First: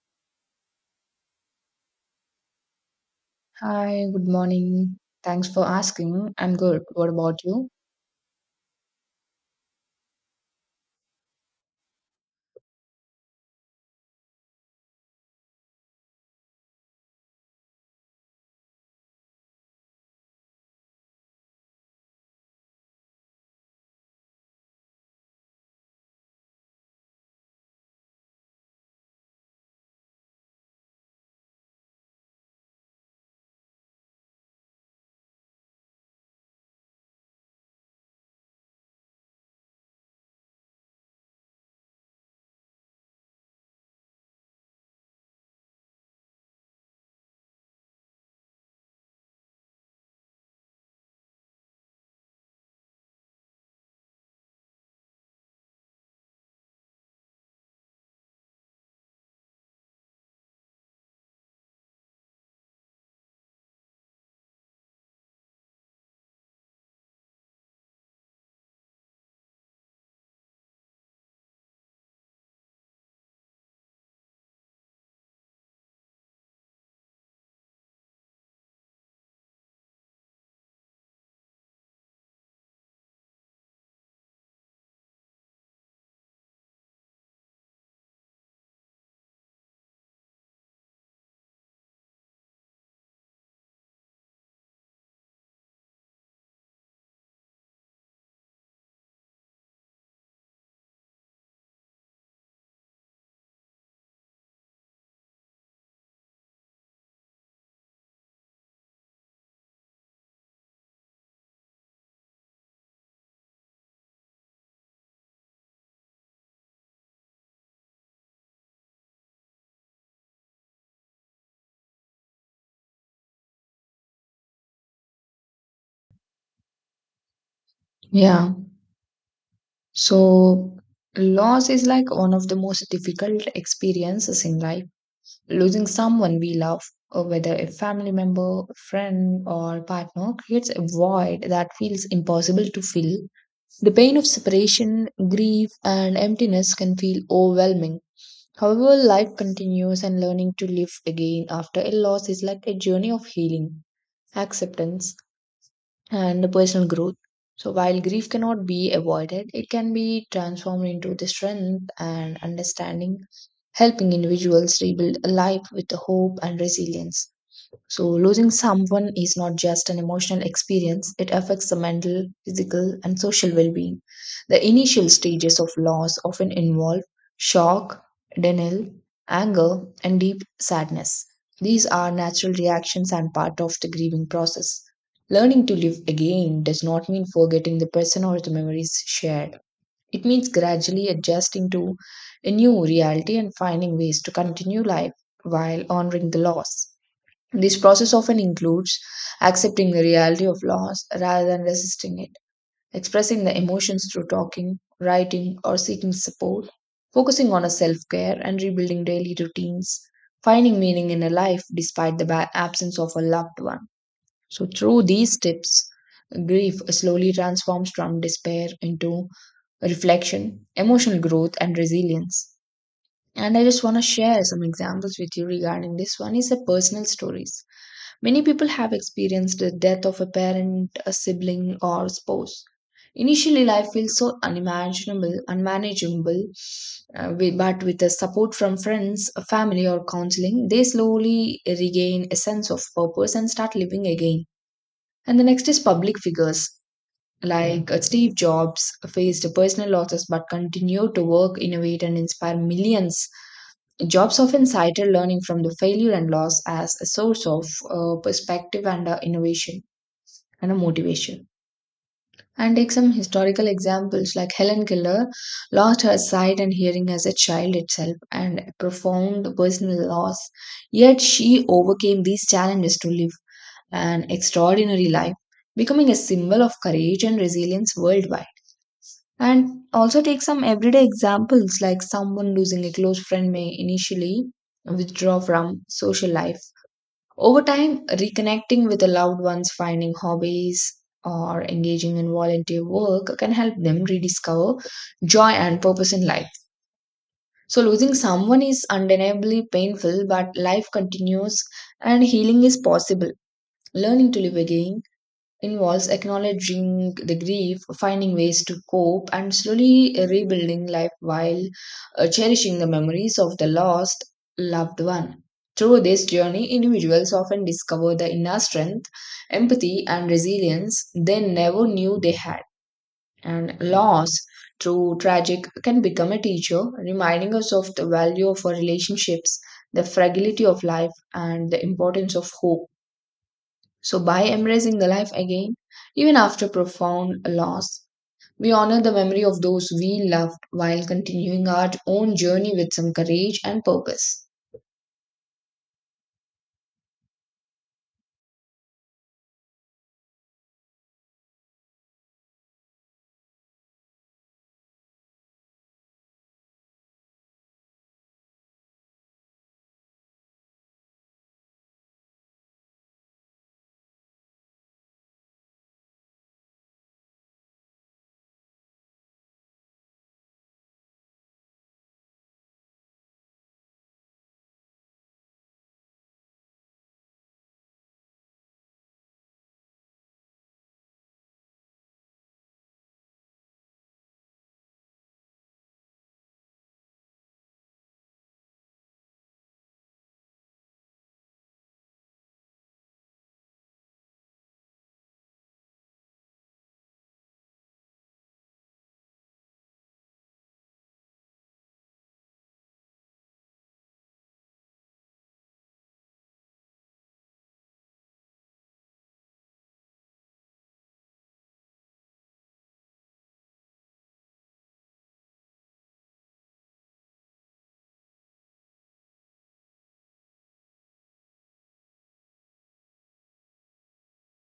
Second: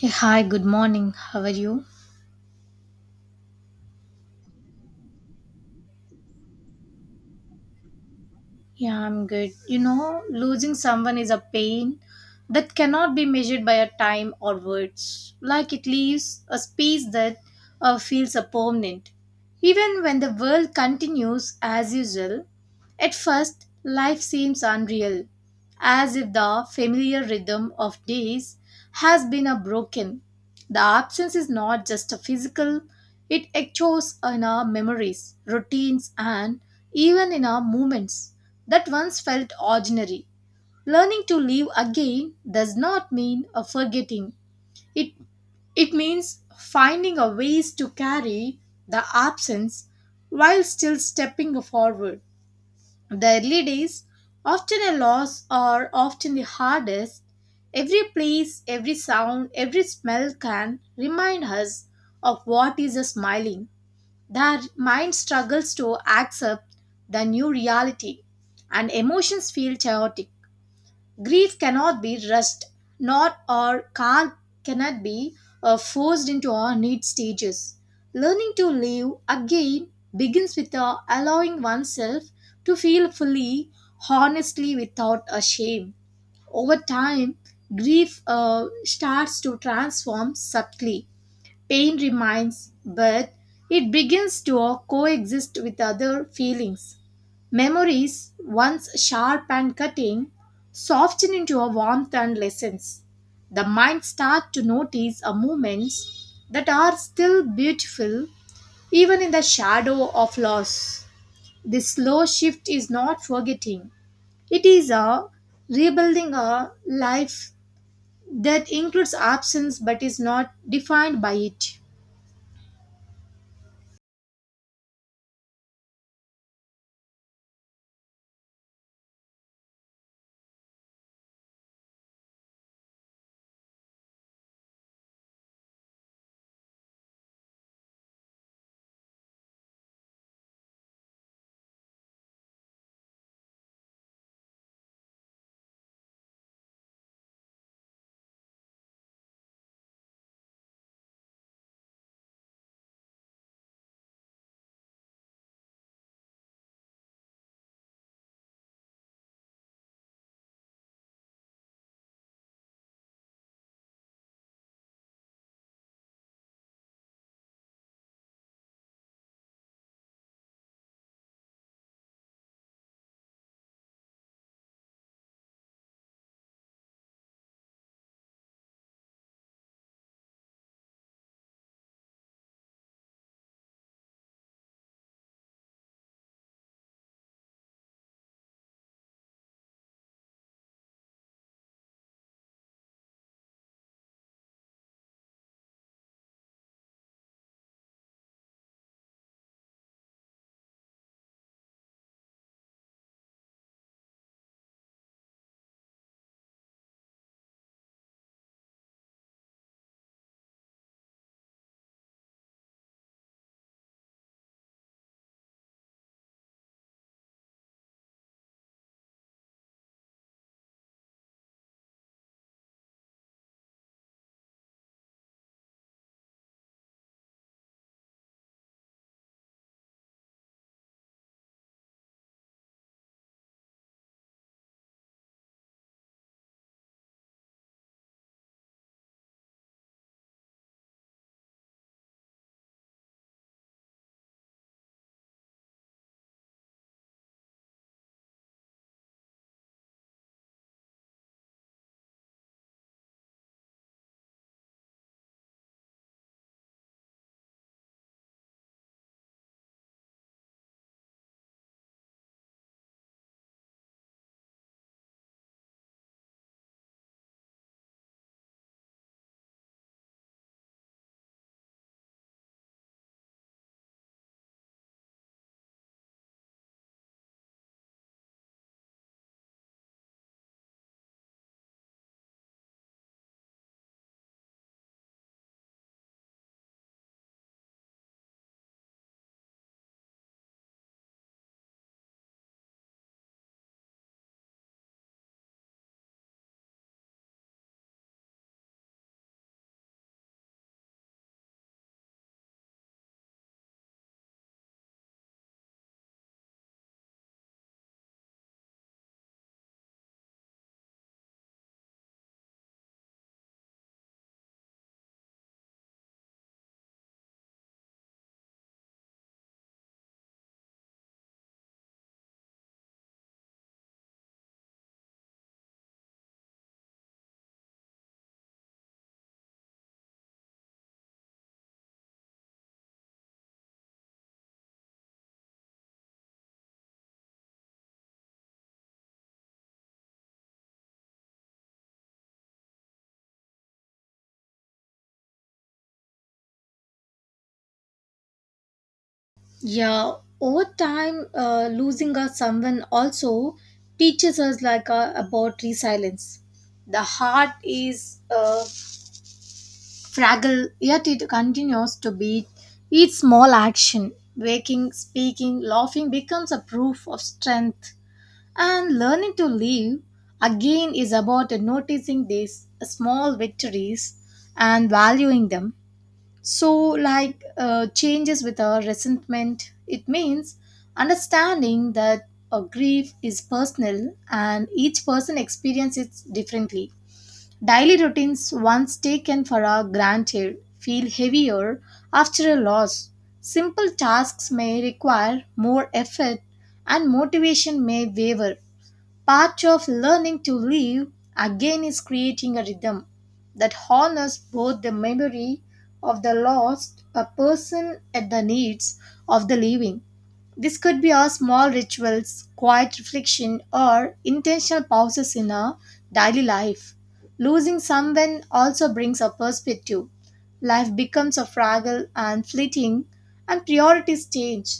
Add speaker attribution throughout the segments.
Speaker 1: Hey, hi, good morning. How are you?
Speaker 2: Hi, good morning. Thanks for asking. I'm good. What about you?
Speaker 1: Yeah, I'm good. You know, losing someone is a pain that cannot be measured by a time or words. Like it leaves a space that feels a permanent. Even when the world continues as usual, at first life seems unreal, as if the familiar rhythm of days has been a broken. The absence is not just a physical, it echoes in our memories, routines, and even in our movements that once felt ordinary. Learning to live again does not mean a forgetting. It it means finding a ways to carry the absence while still stepping forward. The early days, often a loss, are often the hardest. Every place, every sound, every smell can remind us of what is a smiling. Their mind struggles to accept the new reality and emotions feel chaotic. Grief cannot be rushed, not or calm cannot be forced into our need stages. Learning to live again begins with allowing oneself to feel fully, honestly, without a shame. Over time, grief starts to transform subtly. Pain remains, but it begins to coexist with other feelings. Memories, once sharp and cutting, soften into a warmth and lessons. The mind starts to notice a moments that are still beautiful even in the shadow of loss. This slow shift is not forgetting. It is a rebuilding a life that includes absence but is not defined by it.
Speaker 2: Yeah. So, loss is like one of the most difficult experiences in life. Losing someone we love, or whether a family member, friend, or partner, creates a void that feels impossible to fill. The pain of separation, grief, and emptiness can feel overwhelming. However, life continues, and learning to live again after a loss is like a journey of healing, acceptance and the personal growth. So, while grief cannot be avoided, it can be transformed into the strength and understanding, helping individuals rebuild a life with the hope and resilience. So, losing someone is not just an emotional experience, it affects the mental, physical, and social well being. The initial stages of loss often involve shock, denial, anger, and deep sadness. These are natural reactions and part of the grieving process. Learning to live again does not mean forgetting the person or the memories shared. It means gradually adjusting to a new reality and finding ways to continue life while honoring the loss. This process often includes accepting the reality of loss rather than resisting it, expressing the emotions through talking, writing, or seeking support, focusing on a self care and rebuilding daily routines, finding meaning in a life despite the absence of a loved one. So, through these steps, grief slowly transforms from despair into reflection, emotional growth, and resilience. And I just want to share some examples with you regarding this one is a personal stories. Many people have experienced the death of a parent, a sibling, or spouse. Initially, life feels so unimaginable, unmanageable, but with the support from friends, a family, or counseling, they slowly regain a sense of purpose and start living again. And the next is public figures. Like Steve Jobs faced personal losses but continued to work, innovate, and inspire millions. Jobs often cited learning from the failure and loss as a source of perspective and innovation and a motivation. And take some historical examples like Helen Keller lost her sight and hearing as a child itself and a profound personal loss. Yet she overcame these challenges to live an extraordinary life, becoming a symbol of courage and resilience worldwide. And also take some everyday examples like someone losing a close friend may initially withdraw from social life. Over time, reconnecting with the loved ones, finding hobbies, or engaging in volunteer work can help them rediscover joy and purpose in life. So, losing someone is undeniably painful, but life continues and healing is possible. Learning to live again involves acknowledging the grief, finding ways to cope, and slowly rebuilding life while cherishing the memories of the lost loved one. Through this journey, individuals often discover the inner strength, empathy, and resilience they never knew they had. And loss, through tragic, can become a teacher, reminding us of the value of our relationships, the fragility of life, and the importance of hope. So, by embracing the life again, even after profound loss, we honor the memory of those we loved while continuing our own journey with some courage and purpose.
Speaker 1: Yeah, over time, losing a someone also teaches us like about resilience. The heart is fragile, yet it continues to beat. Each small action, waking, speaking, laughing, becomes a proof of strength. And learning to live again is about noticing these small victories and valuing them so, like changes with our resentment, it means understanding that a grief is personal and each person experiences it differently. Daily routines, once taken for a granted, feel heavier after a loss. Simple tasks may require more effort and motivation may waver. Part of learning to live again is creating a rhythm that honors both the memory of the lost a person and the needs of the living. This could be our small rituals, quiet reflection, or intentional pauses in our daily life. Losing someone also brings a perspective. Life becomes a fragile and fleeting, and priorities change.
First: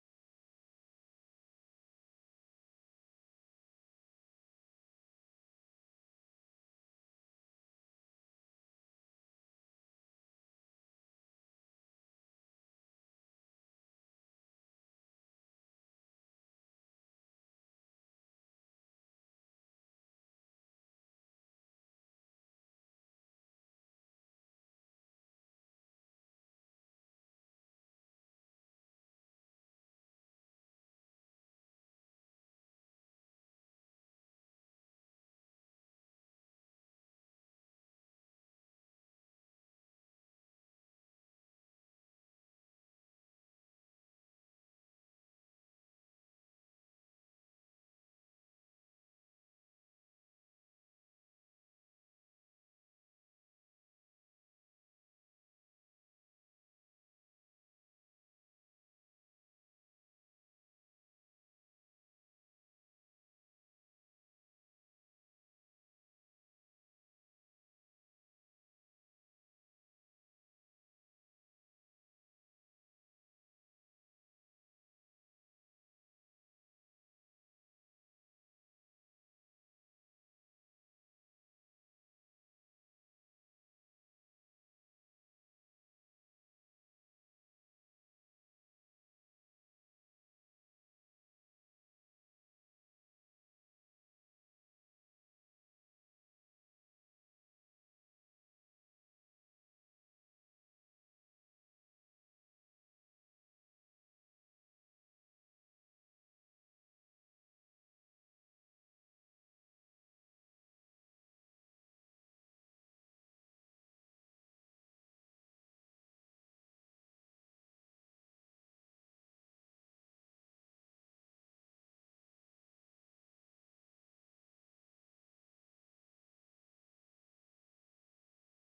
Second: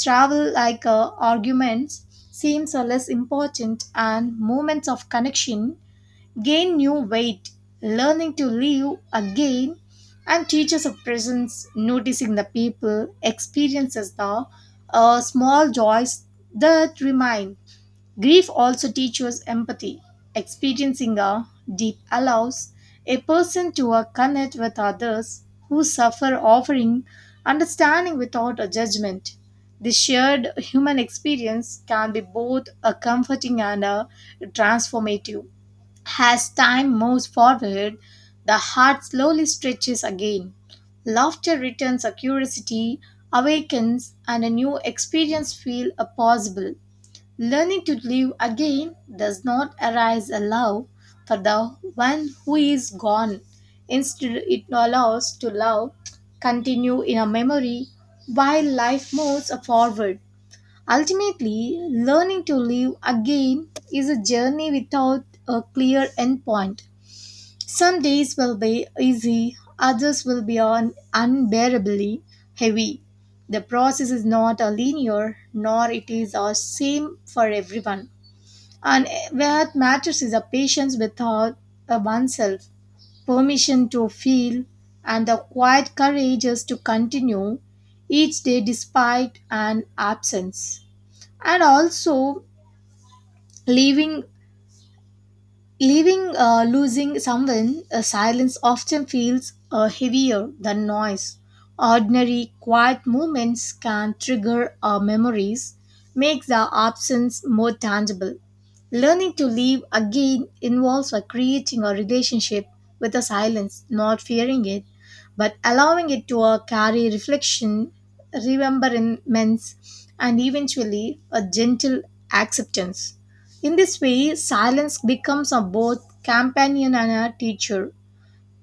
Speaker 1: Travel like arguments seems less important and moments of connection gain new weight. Learning to live again and teachers of presence, noticing the people, experiences the small joys that remain. Grief also teaches empathy. Experiencing a deep allows a person to connect with others who suffer, offering understanding without a judgment. This shared human experience can be both a comforting and a transformative. As time moves forward, the heart slowly stretches again. Laughter returns, a curiosity awakens, and a new experience feel possible. Learning to live again does not arise a love for the one who is gone. Instead, it allows to love continue in a memory while life moves forward. Ultimately, learning to live again is a journey without a clear endpoint. Some days will be easy, others will be unbearably heavy. The process is not a linear, nor it is the same for everyone. And what matters is a patience with oneself, permission to feel, and the quiet courage is to continue each day despite an absence. And also, leaving Leaving, losing someone, silence often feels heavier than noise. Ordinary, quiet moments can trigger our memories, makes the absence more tangible. Learning to live again involves creating a relationship with the silence, not fearing it, but allowing it to carry reflection, remembrance, and eventually a gentle acceptance. In this way, silence becomes a both companion and a teacher.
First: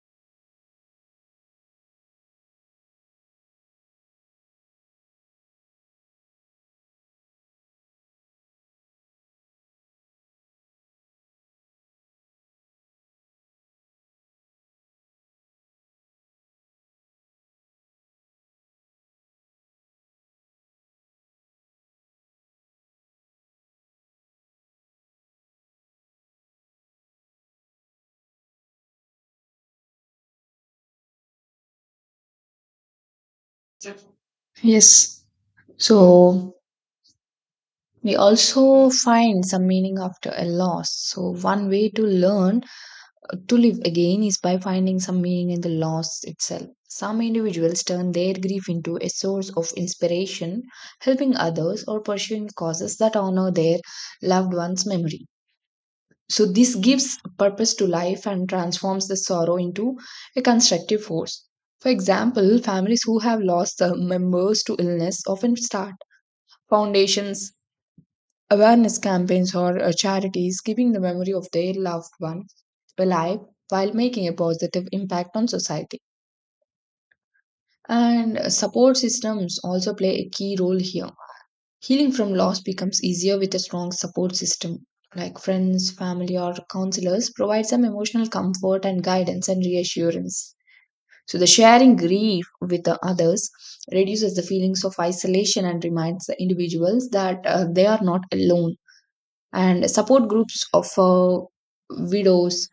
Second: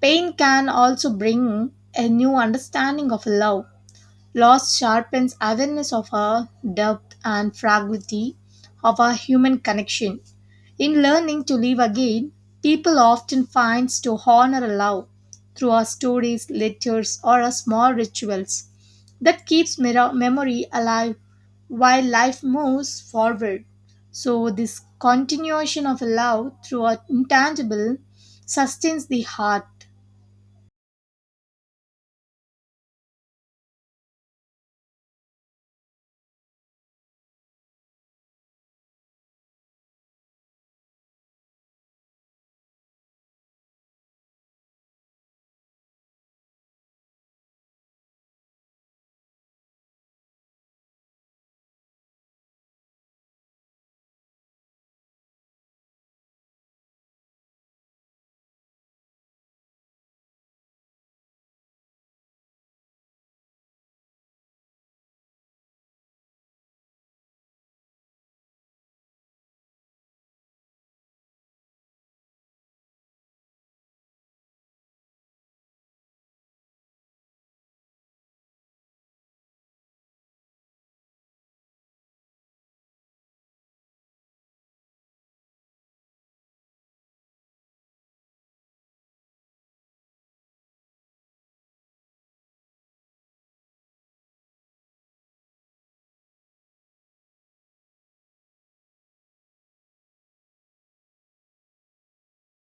Speaker 1: Pain can also bring a new understanding of love. Loss sharpens awareness of our depth and fragility of our human connection. In learning to live again, people often find to honor a love through our stories, letters, or our small rituals. That keeps memory alive while life moves forward. So, this continuation of love through our intangible sustains the heart.
Speaker 2: Yes. So, we also find some meaning after a loss. So, one way to learn to live again is by finding some meaning in the loss itself. Some individuals turn their grief into a source of inspiration, helping others or pursuing causes that honor their loved one's memory. So, this gives purpose to life and transforms the sorrow into a constructive force. For example, families who have lost members to illness often start foundations, awareness campaigns, or charities keeping the memory of their loved one alive while making a positive impact on society. And support systems also play a key role here. Healing from loss becomes easier with a strong support system like friends, family, or counselors provide some emotional comfort and guidance and reassurance. So the sharing grief with the others reduces the feelings of isolation and reminds the individuals that they are not alone. And support groups offer widows,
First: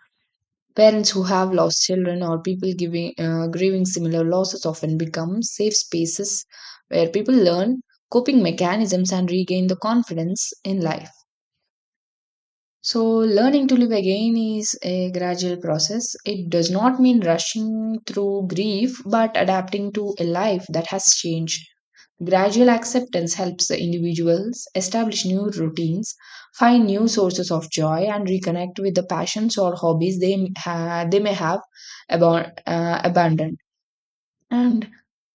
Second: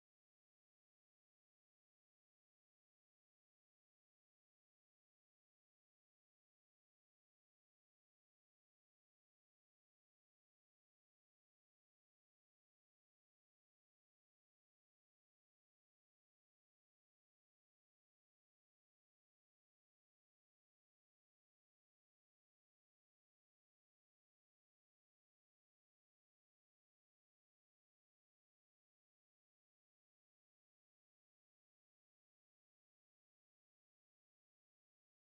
Speaker 2: parents who have lost children, or people giving grieving similar losses often become safe spaces where people learn coping mechanisms and regain the confidence in life. So learning to live again is a gradual process. It does not mean rushing through grief but adapting to a life that has changed. Gradual acceptance helps the individuals establish new routines, find new sources of joy, and reconnect with the passions or hobbies they may have abandoned. And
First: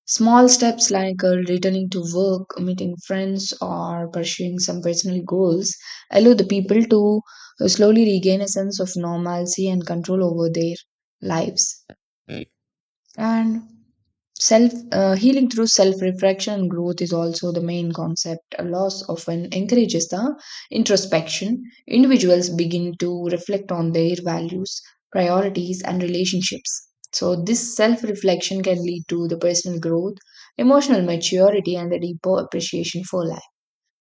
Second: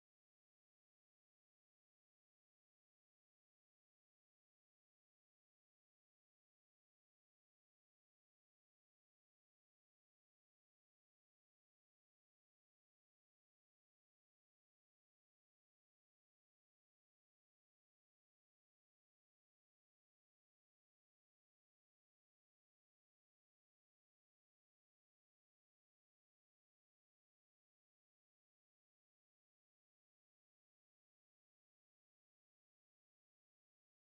Speaker 2: small steps like returning to work, meeting friends, or pursuing some personal goals allow the people to slowly regain a sense of normalcy and control over their lives. And self healing through self reflection and growth is also the main concept. A loss often encourages the introspection. Individuals begin to reflect on their values, priorities and relationships. So this self reflection can lead to the personal growth, emotional maturity and a deeper appreciation for life.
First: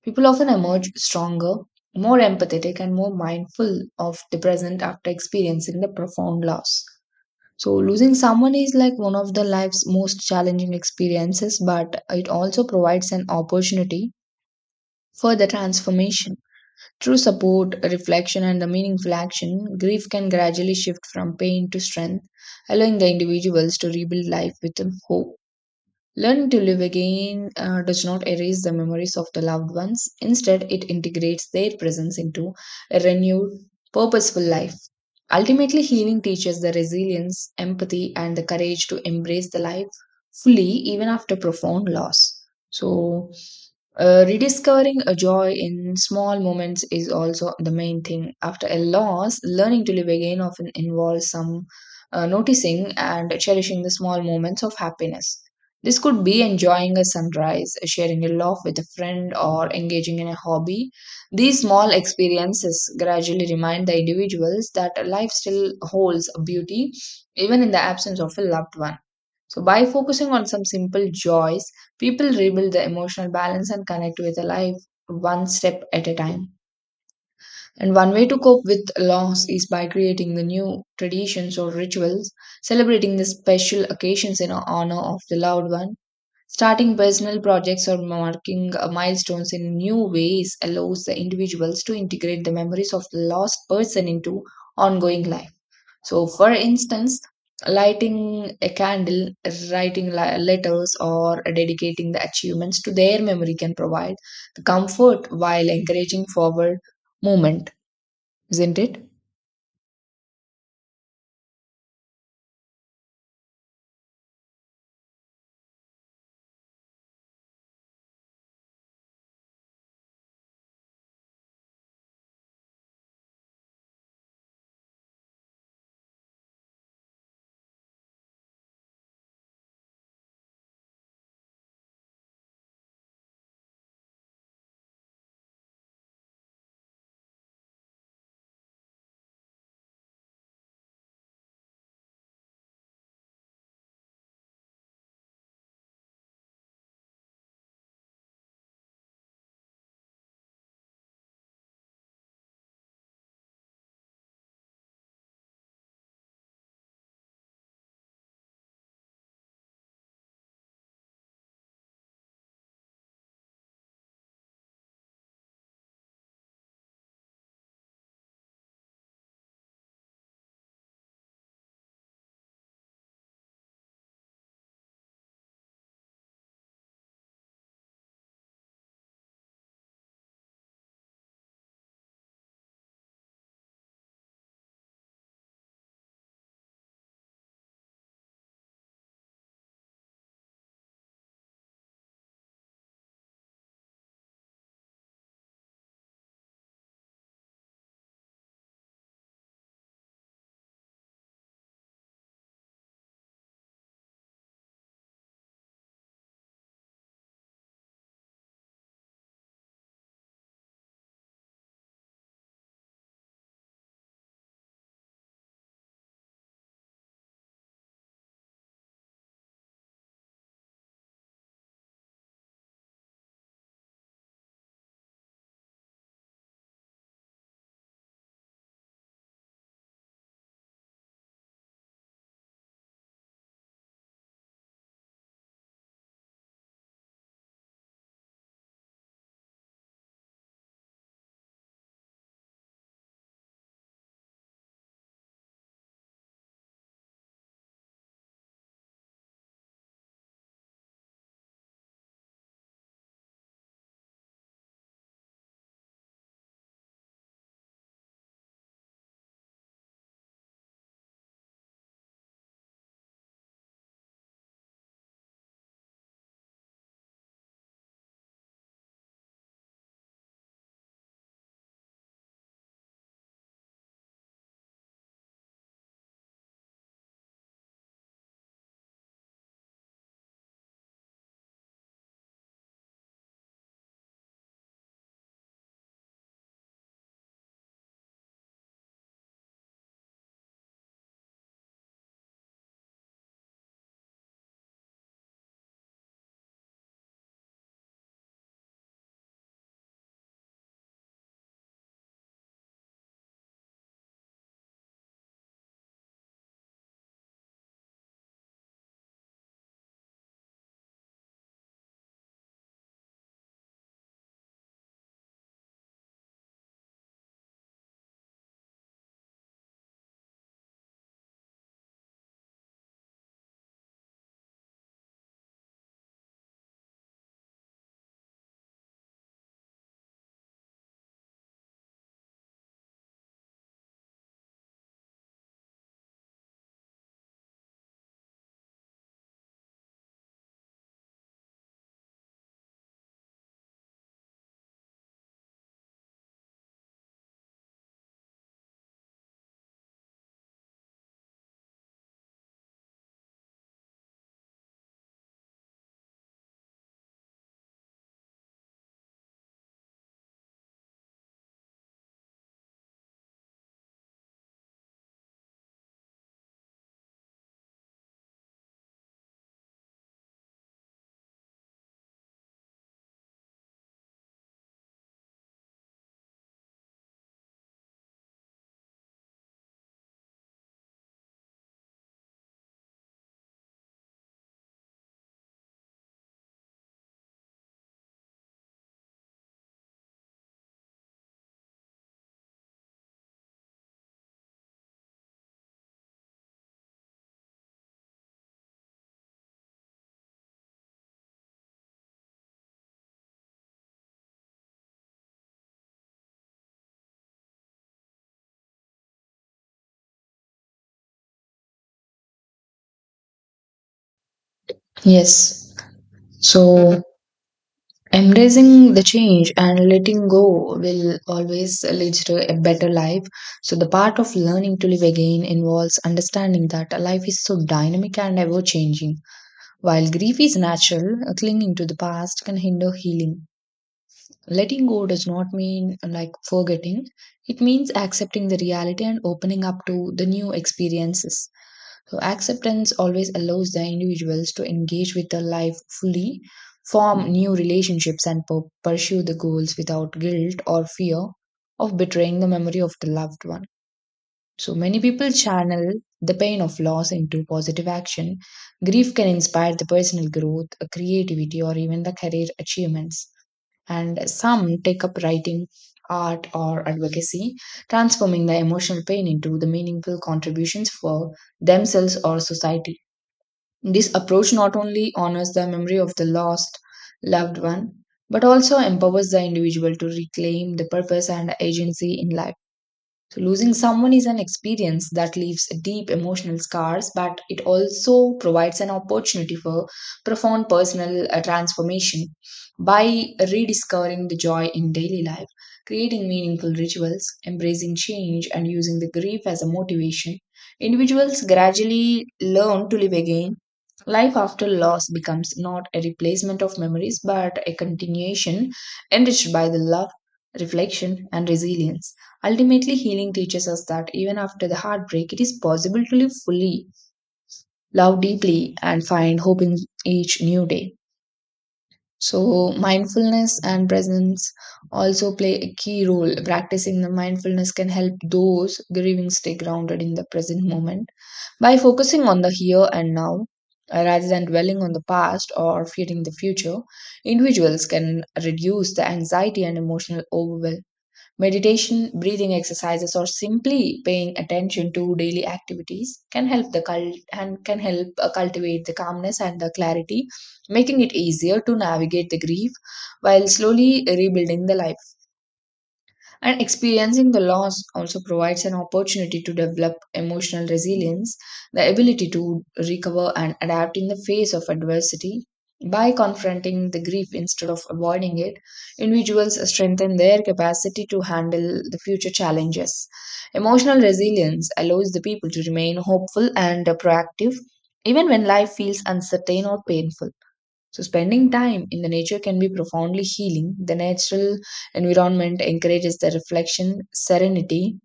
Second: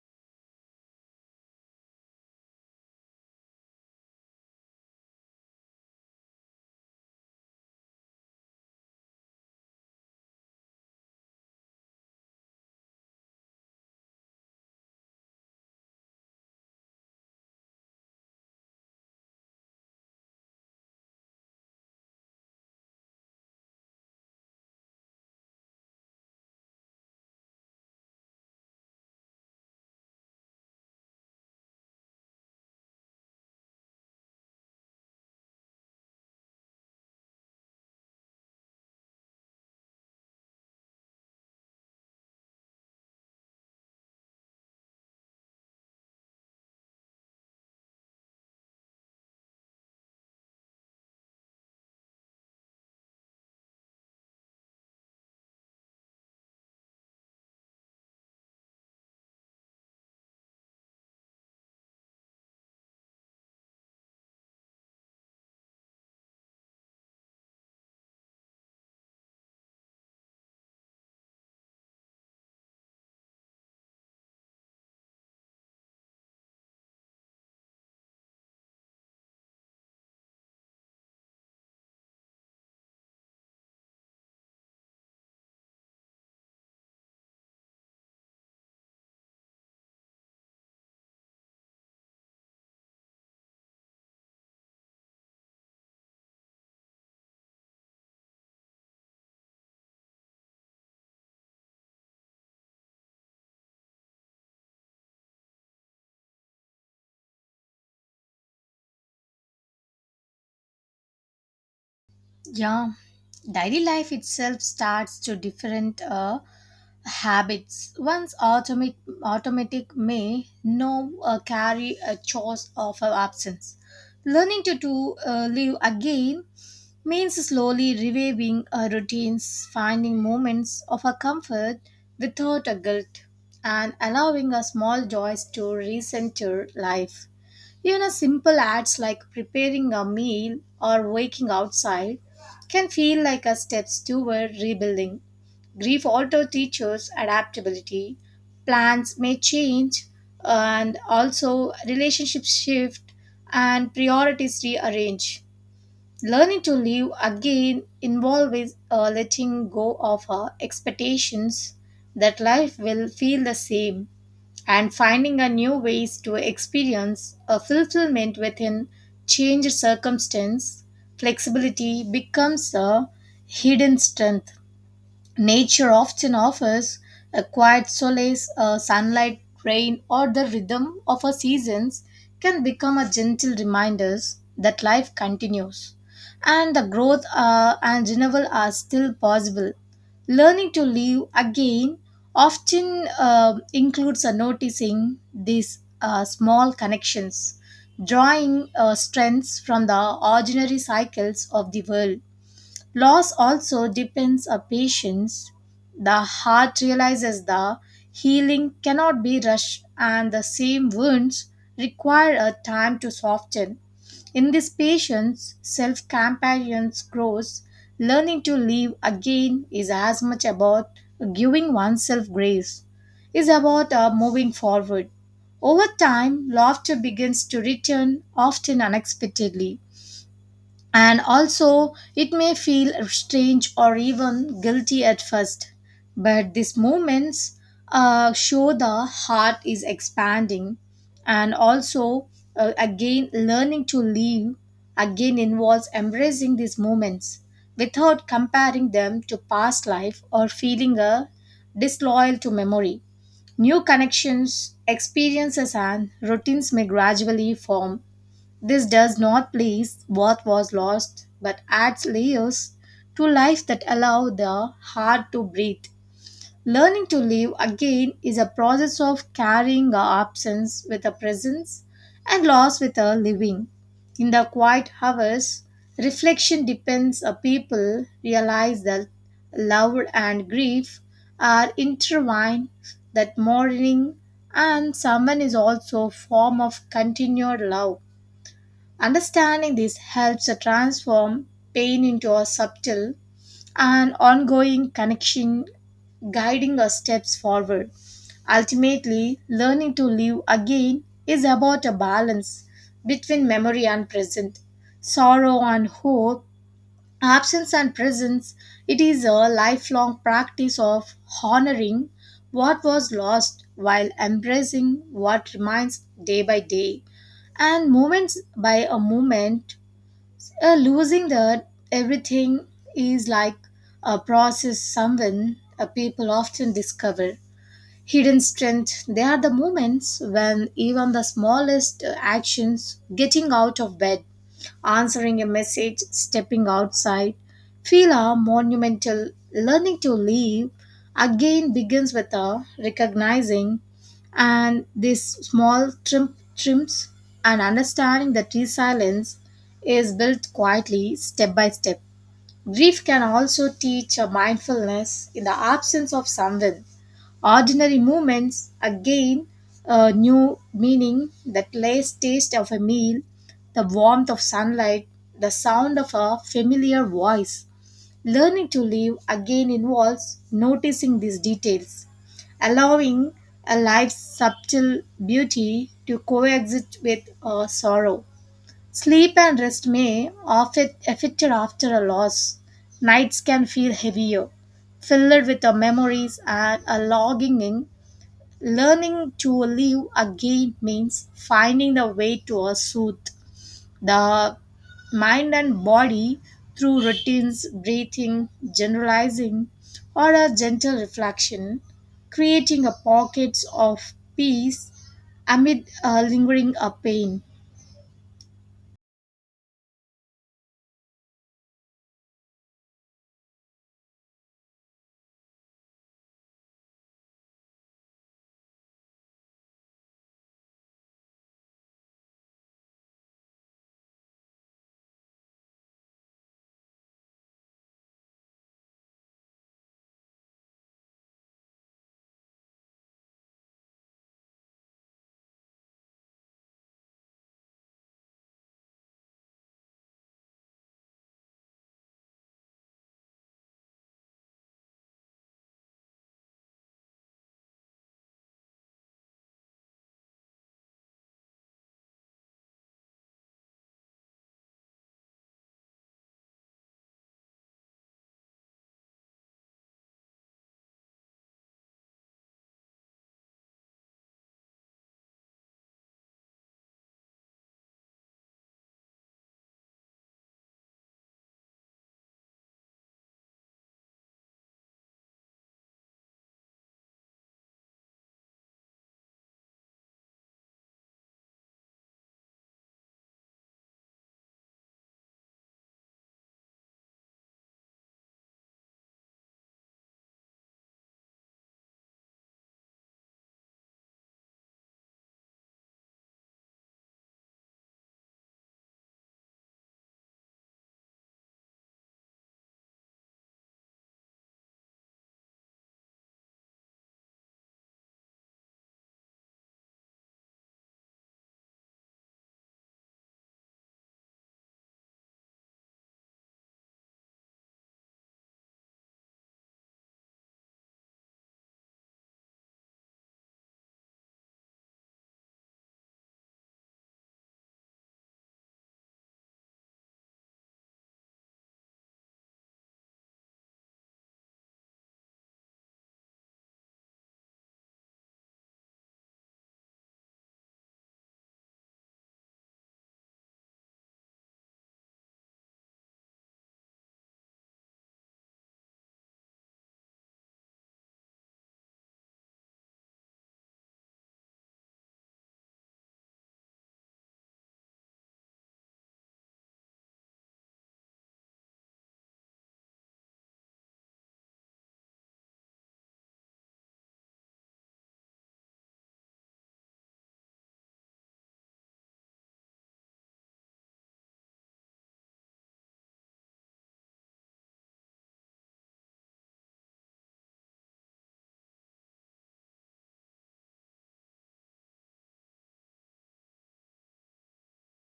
Speaker 2: People often emerge stronger, more empathetic and more mindful of the present after experiencing the profound loss. So losing someone is like one of the life's most challenging experiences, but it also provides an opportunity for the transformation. Through support, reflection, and the meaningful action, grief can gradually shift from pain to strength, allowing the individuals to rebuild life with hope. Learning to live again does not erase the memories of the loved ones. Instead, it integrates their presence into a renewed, purposeful life. Ultimately, healing teaches the resilience, empathy, and the courage to embrace the life fully, even after profound loss. So, rediscovering a joy in small moments is also the main thing. After a loss, learning to live again often involves some noticing and cherishing the small moments of happiness. This could be enjoying a sunrise, sharing a laugh with a friend, or engaging in a hobby. These small experiences gradually remind the individuals that life still holds beauty, even in the absence of a loved one. So, by focusing on some simple joys, people rebuild the emotional balance and connect with the life one step at a time. And one way to cope with loss is by creating the new traditions or rituals, celebrating the special occasions in honor of the loved one. Starting personal projects or marking milestones in new ways allows the individuals to integrate the memories of the lost person into ongoing life. So, for instance, lighting a candle, writing letters, or dedicating the achievements to their memory can provide the comfort while encouraging forward movement, isn't it?
Speaker 1: Yeah, daily life itself starts to different. Habits once automatic may no carry a choice of our absence learning to live again means slowly reviving our routines finding moments of our comfort without a guilt and allowing our small joys to recenter life even a simple acts like preparing a meal or waking outside can feel like a steps toward rebuilding. Grief alters teachers' adaptability, plans may change, and also relationships shift and priorities rearrange. Learning to live again involves letting go of our expectations that life will feel the same and finding a new ways to experience a fulfillment within changed circumstance. Flexibility becomes a hidden strength. Nature often offers a quiet solace, a sunlight, rain, or the rhythm of our seasons can become a gentle reminders that life continues and the growth and renewal are still possible. Learning to live again often includes a noticing these small connections, drawing strengths from the ordinary cycles of the world. Loss also depends on patience. The heart realizes the healing cannot be rushed and the same wounds require a time to soften. In this patience, self compassion grows. Learning to live again is as much about giving oneself grace, is about moving forward. Over time, laughter begins to return, often unexpectedly and also it may feel strange or even guilty at first but these moments show the heart is expanding and also again learning to live again involves embracing these moments without comparing them to past life or feeling a disloyal to memory new connections experiences and routines may gradually form this does not place what was lost but adds layers to life that allow the heart to breathe. Learning to live again is a process of carrying our absence with a presence and loss with a living. In the quiet hours, reflection depends a people realize that love and grief are intertwined, that mourning and someone is also a form of continued love. Understanding this helps to transform pain into a subtle and ongoing connection, guiding our steps forward. Ultimately, learning to live again is about a balance between memory and present, sorrow and hope, absence and presence it is a lifelong practice of honoring what was lost while embracing what remains day by day and moments by a moment losing the everything is like a process someone a people often discover hidden strength they are the moments when even the smallest actions getting out of bed answering a message, stepping outside, feel monumental. Learning to live again begins with a recognizing and these small trims and understanding that resilience is built quietly step by step. Grief can also teach a mindfulness in the absence of someone. Ordinary moments again a new meaning, the last taste of a meal, the warmth of sunlight, the sound of a familiar voice. Learning to live again involves noticing these details, allowing a life's subtle beauty to coexist with sorrow. Sleep and rest may often affected after a loss. Nights can feel heavier, filled with the memories and a longing. Learning to live again means finding the way to soothe the mind and body through routines, breathing, generalizing, or a gentle reflection, creating a pockets of peace amid a lingering a pain.
Speaker 2: Yes. So, embracing the change and letting go will always lead to a better life. So, the part of learning to live again involves understanding that life is so dynamic and ever changing. While grief is natural, clinging to the past can hinder healing. Letting go does not mean like forgetting, it means accepting the reality and opening up to the new experiences. So, acceptance always allows the individuals to engage with their life fully, form new relationships, and pursue the goals without guilt or fear of betraying the memory of the loved one. So, many people channel the pain of loss into positive action. Grief can inspire the personal growth, creativity, or even the career achievements and some take up writing, art, or advocacy, transforming the emotional pain into the meaningful contributions for themselves or society. This approach not only honors the memory of the lost loved one, but also empowers the individual to reclaim the purpose and agency in life. So losing someone is an experience that leaves deep emotional scars, but it also provides an opportunity for profound personal transformation by rediscovering the joy in daily life, creating meaningful rituals, embracing change, and using the grief as a motivation. Individuals gradually learn to live again. Life after loss becomes not a replacement of memories, but a continuation enriched by the love, reflection, and resilience. Ultimately, healing teaches us that even after the heartbreak, it is possible to live fully, love deeply, and find hope in each new day. So, mindfulness and presence also play a key role. Practicing the mindfulness can help those grieving stay grounded in the present moment by focusing on the here and now. Rather than dwelling on the past or fearing the future, individuals can reduce the anxiety and emotional overwhelm. Meditation, breathing exercises, or simply paying attention to daily activities can help the cult and can help cultivate the calmness and the clarity, making it easier to navigate the grief while slowly rebuilding the life. And experiencing the loss also provides an opportunity to develop emotional resilience, the ability to recover and adapt in the face of adversity. By confronting the grief instead of avoiding it, individuals strengthen their capacity to handle the future challenges. Emotional resilience allows the people to remain hopeful and proactive even when life feels uncertain or painful. So, spending time in the nature can be profoundly healing. The natural environment encourages the reflection, serenity,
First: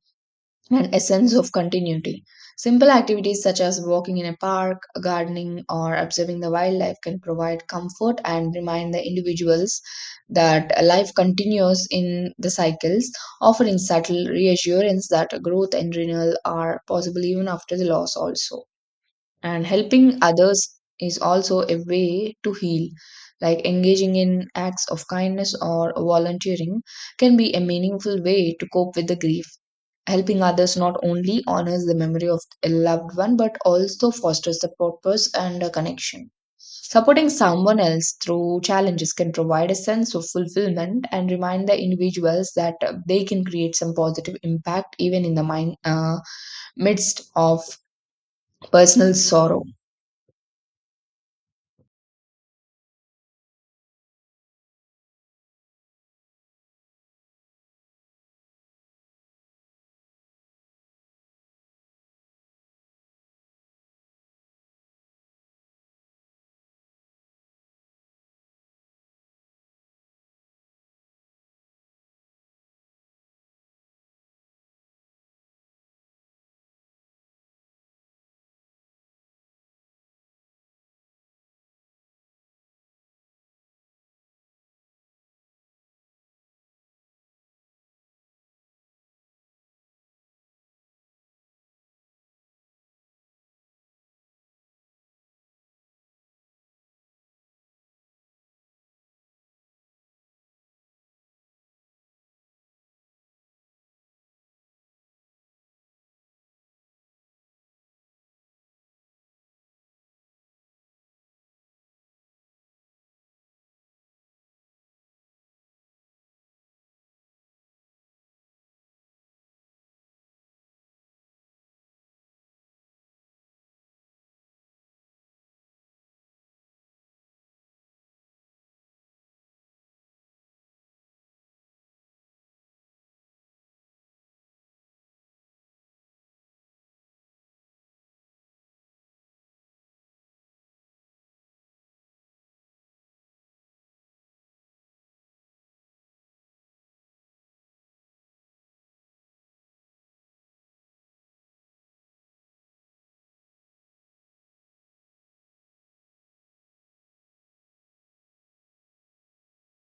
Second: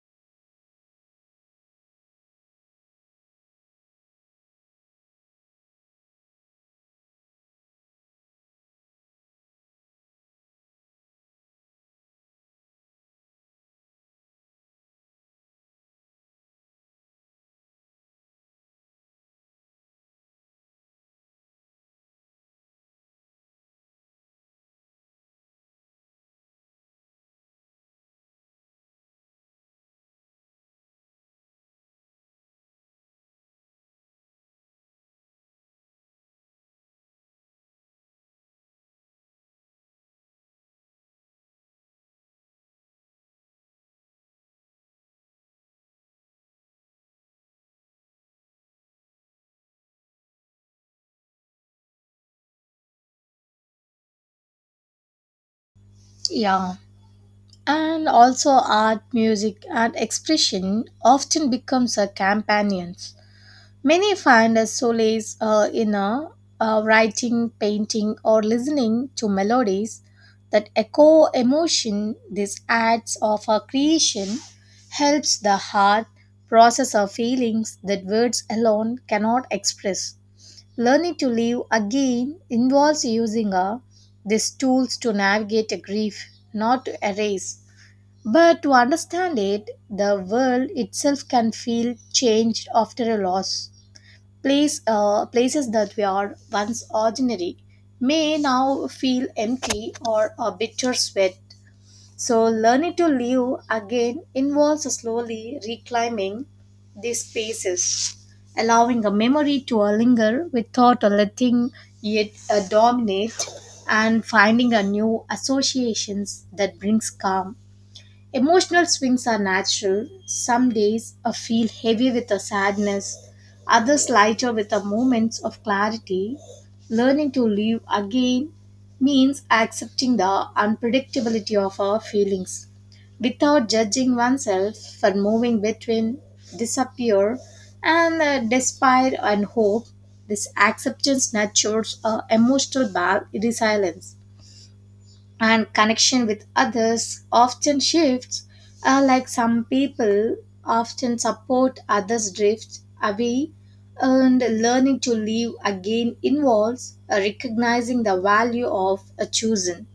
Speaker 2: and a sense of continuity. Simple activities such as walking in a park, gardening, or observing the wildlife can provide comfort and remind the individuals that life continues in the cycles, offering subtle reassurance that growth and renewal are possible even after the loss, also. And helping others is also a way to heal. Like engaging in acts of kindness or volunteering can be a meaningful way to cope with the grief. Helping others not only honors the memory of a loved one but also fosters the purpose and a connection. Supporting someone else through challenges can provide a sense of fulfillment and remind the individuals that they can create some positive impact even in the midst of personal sorrow.
Speaker 1: Yeah. And also art, music, and expression often becomes a companions. Many find a solace in writing, painting, or listening to melodies that echo emotion. These acts of creation helps the heart process our feelings that words alone cannot express. Learning to live again involves using these tools to navigate a grief, not to erase. But to understand it, the world itself can feel changed after a loss. Places that were once ordinary may now feel empty or a bittersweet. So, learning to live again involves slowly reclaiming these spaces, allowing a memory to linger without letting it dominate, and finding a new associations that brings calm. Emotional swings are natural. Some days I feel heavy with a sadness, others lighter with a moments of clarity. Learning to live again means accepting the unpredictability of our feelings without judging oneself for moving between disappear and despair and hope. This acceptance nurtures a resilience and connection with others often shifts like some people often support others drift away and learning to live again involves recognizing the value of a chosen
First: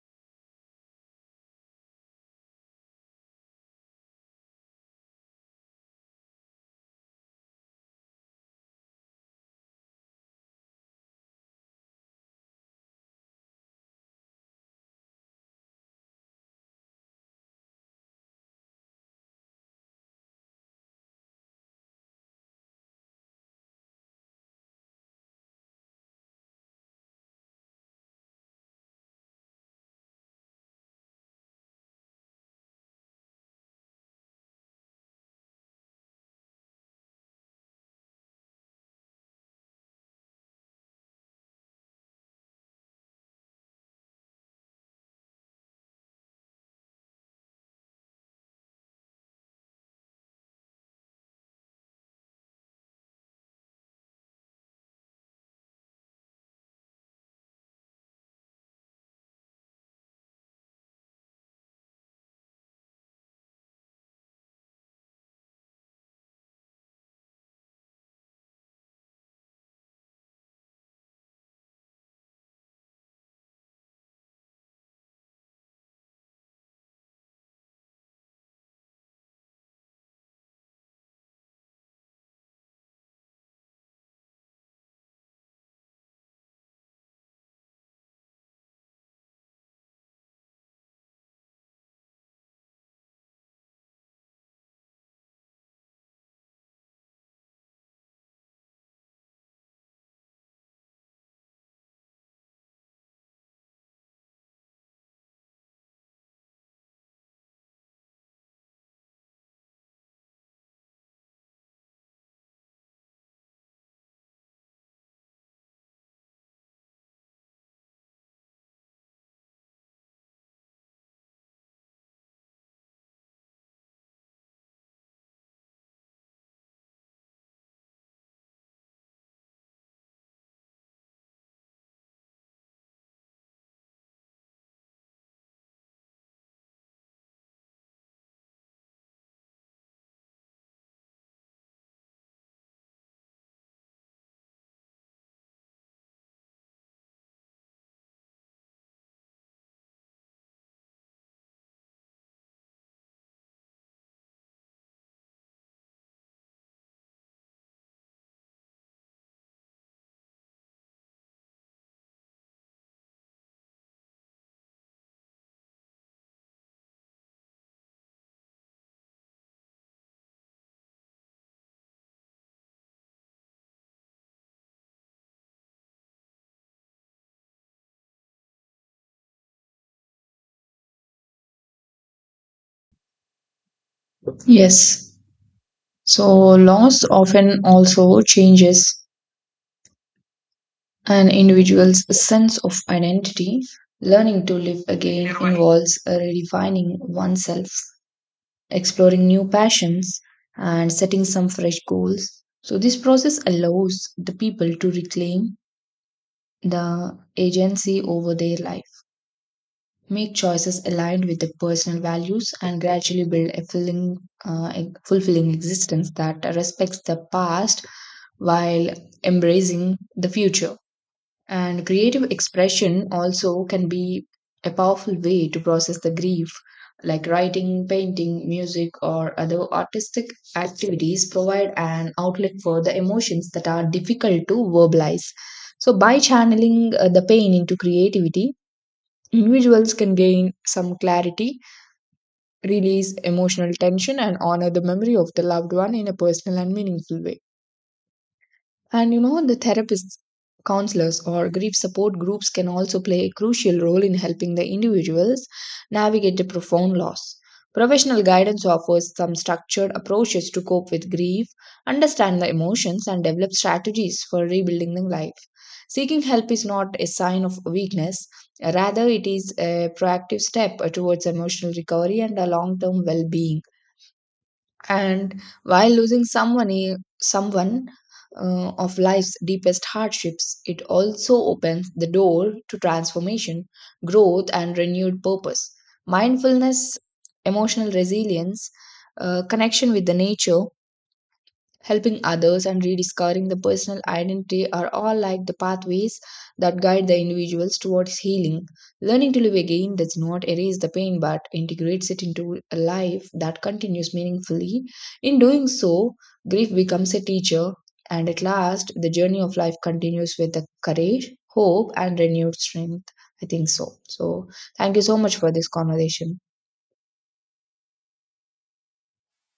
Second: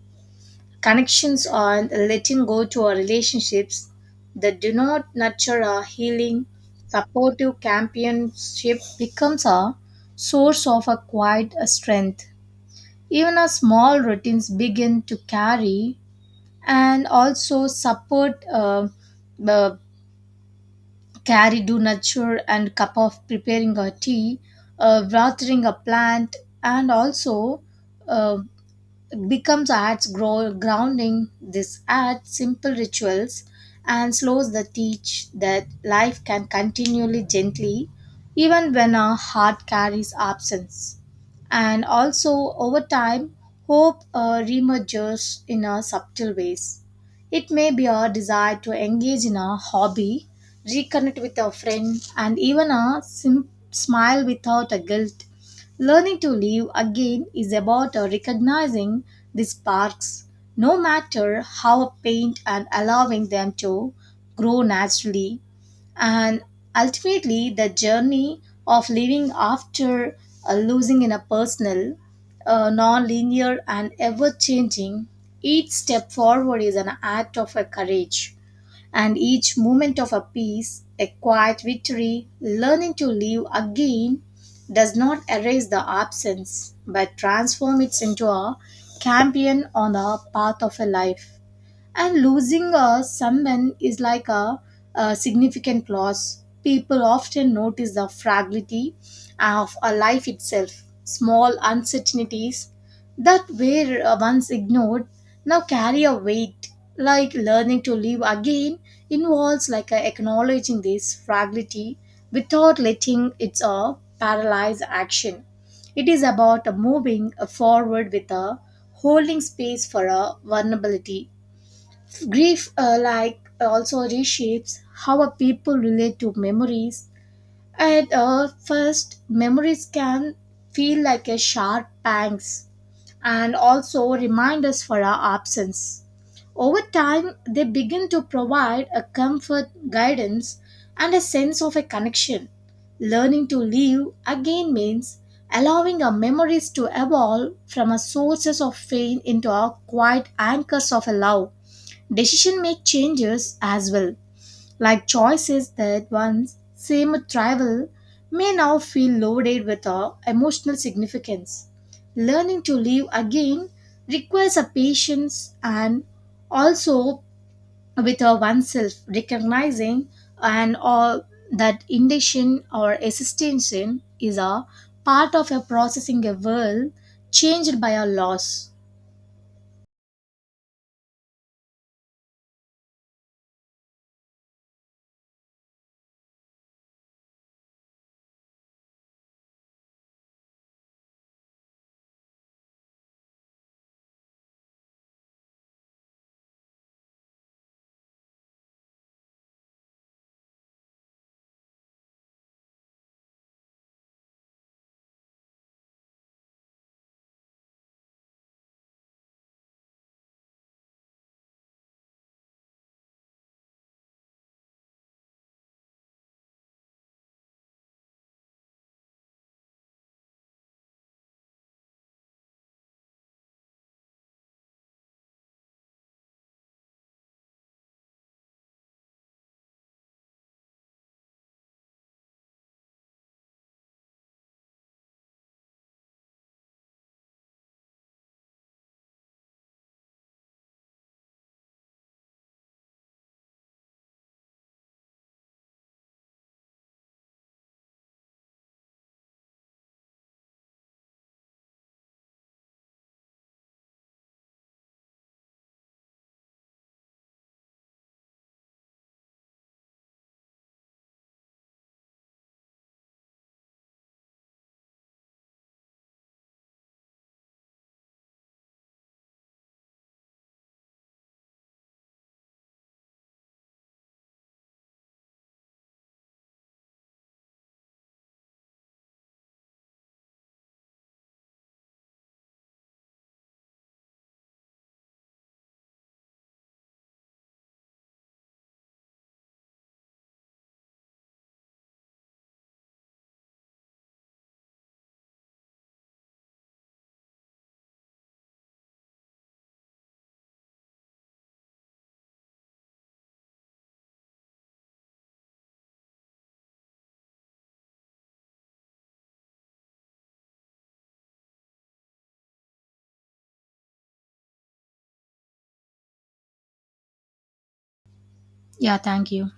Speaker 1: connections and letting go to our relationships that do not nurture our healing supportive companionship becomes a source of a quiet strength even our small routines begin to carry and also support the carry do nurture and cup of preparing a tea watering a plant and also uh, becomes arts grow, grounding this art simple rituals and slows the teach that life can continually gently even when our heart carries absence and also over time hope reemerges in a subtle ways it may be our desire to engage in a hobby reconnect with a friend and even a smile without a guilt. Learning to live again is about recognizing the sparks, no matter how faint, and allowing them to grow naturally. And ultimately, the journey of living after losing in a personal, non linear, and ever changing, each step forward is an act of a courage and each moment of a peace, a quiet victory, learning to live again does not erase the absence but transform it into a champion on the path of a life and losing someone is like a significant loss. People often notice the fragility of a life itself. Small uncertainties that were once ignored now carry a weight. Like learning to live again involves like acknowledging this fragility without letting it paralyze action. It is about moving forward with a holding space for a vulnerability. Grief also reshapes how a people relate to memories. At first, memories can feel like a sharp pangs and also remind us for our absence. Over time, they begin to provide a comfort, guidance, and a sense of a connection. Learning to live again means allowing our memories to evolve from a sources of pain into our quiet anchors of a love. Decision make changes as well, like choices that once seemed trivial may now feel loaded with emotional significance. Learning to live again requires a patience and also with oneself recognizing and all that indecision or assistance in is a part of a processing a world changed by a loss.
Speaker 2: Yes. So, loss often also changes an individual's sense of identity. Learning to live again involves redefining oneself, exploring new passions, and setting some fresh goals. So, this process allows the people to reclaim the agency over their life. Make choices aligned with the personal values and gradually build a fulfilling existence that respects the past while embracing the future. And creative expression also can be a powerful way to process the grief, like writing, painting, music, or other artistic activities provide an outlet for the emotions that are difficult to verbalize. So, by channeling the pain into creativity, individuals can gain some clarity, release emotional tension, and honor the memory of the loved one in a personal and meaningful way. And you know, the therapists, counselors, or grief support groups can also play a crucial role in helping the individuals navigate the profound loss. Professional guidance offers some structured approaches to cope with grief, understand the emotions, and develop strategies for rebuilding the life. Seeking help is not a sign of weakness, rather, it is a proactive step towards emotional recovery and a long term well being. And while someone of life's deepest hardships, it also opens the door to transformation, growth and renewed purpose. Mindfulness, emotional resilience, connection with the nature, helping others and rediscovering the personal identity are all like the pathways that guide the individuals towards healing. Learning to live again does not erase the pain but integrates it into a life that continues meaningfully. In doing so, grief becomes a teacher, and at last, the journey of life continues with the courage, hope, and renewed strength. I think so. So, thank you so much for this conversation.
Speaker 1: Yeah, thank you.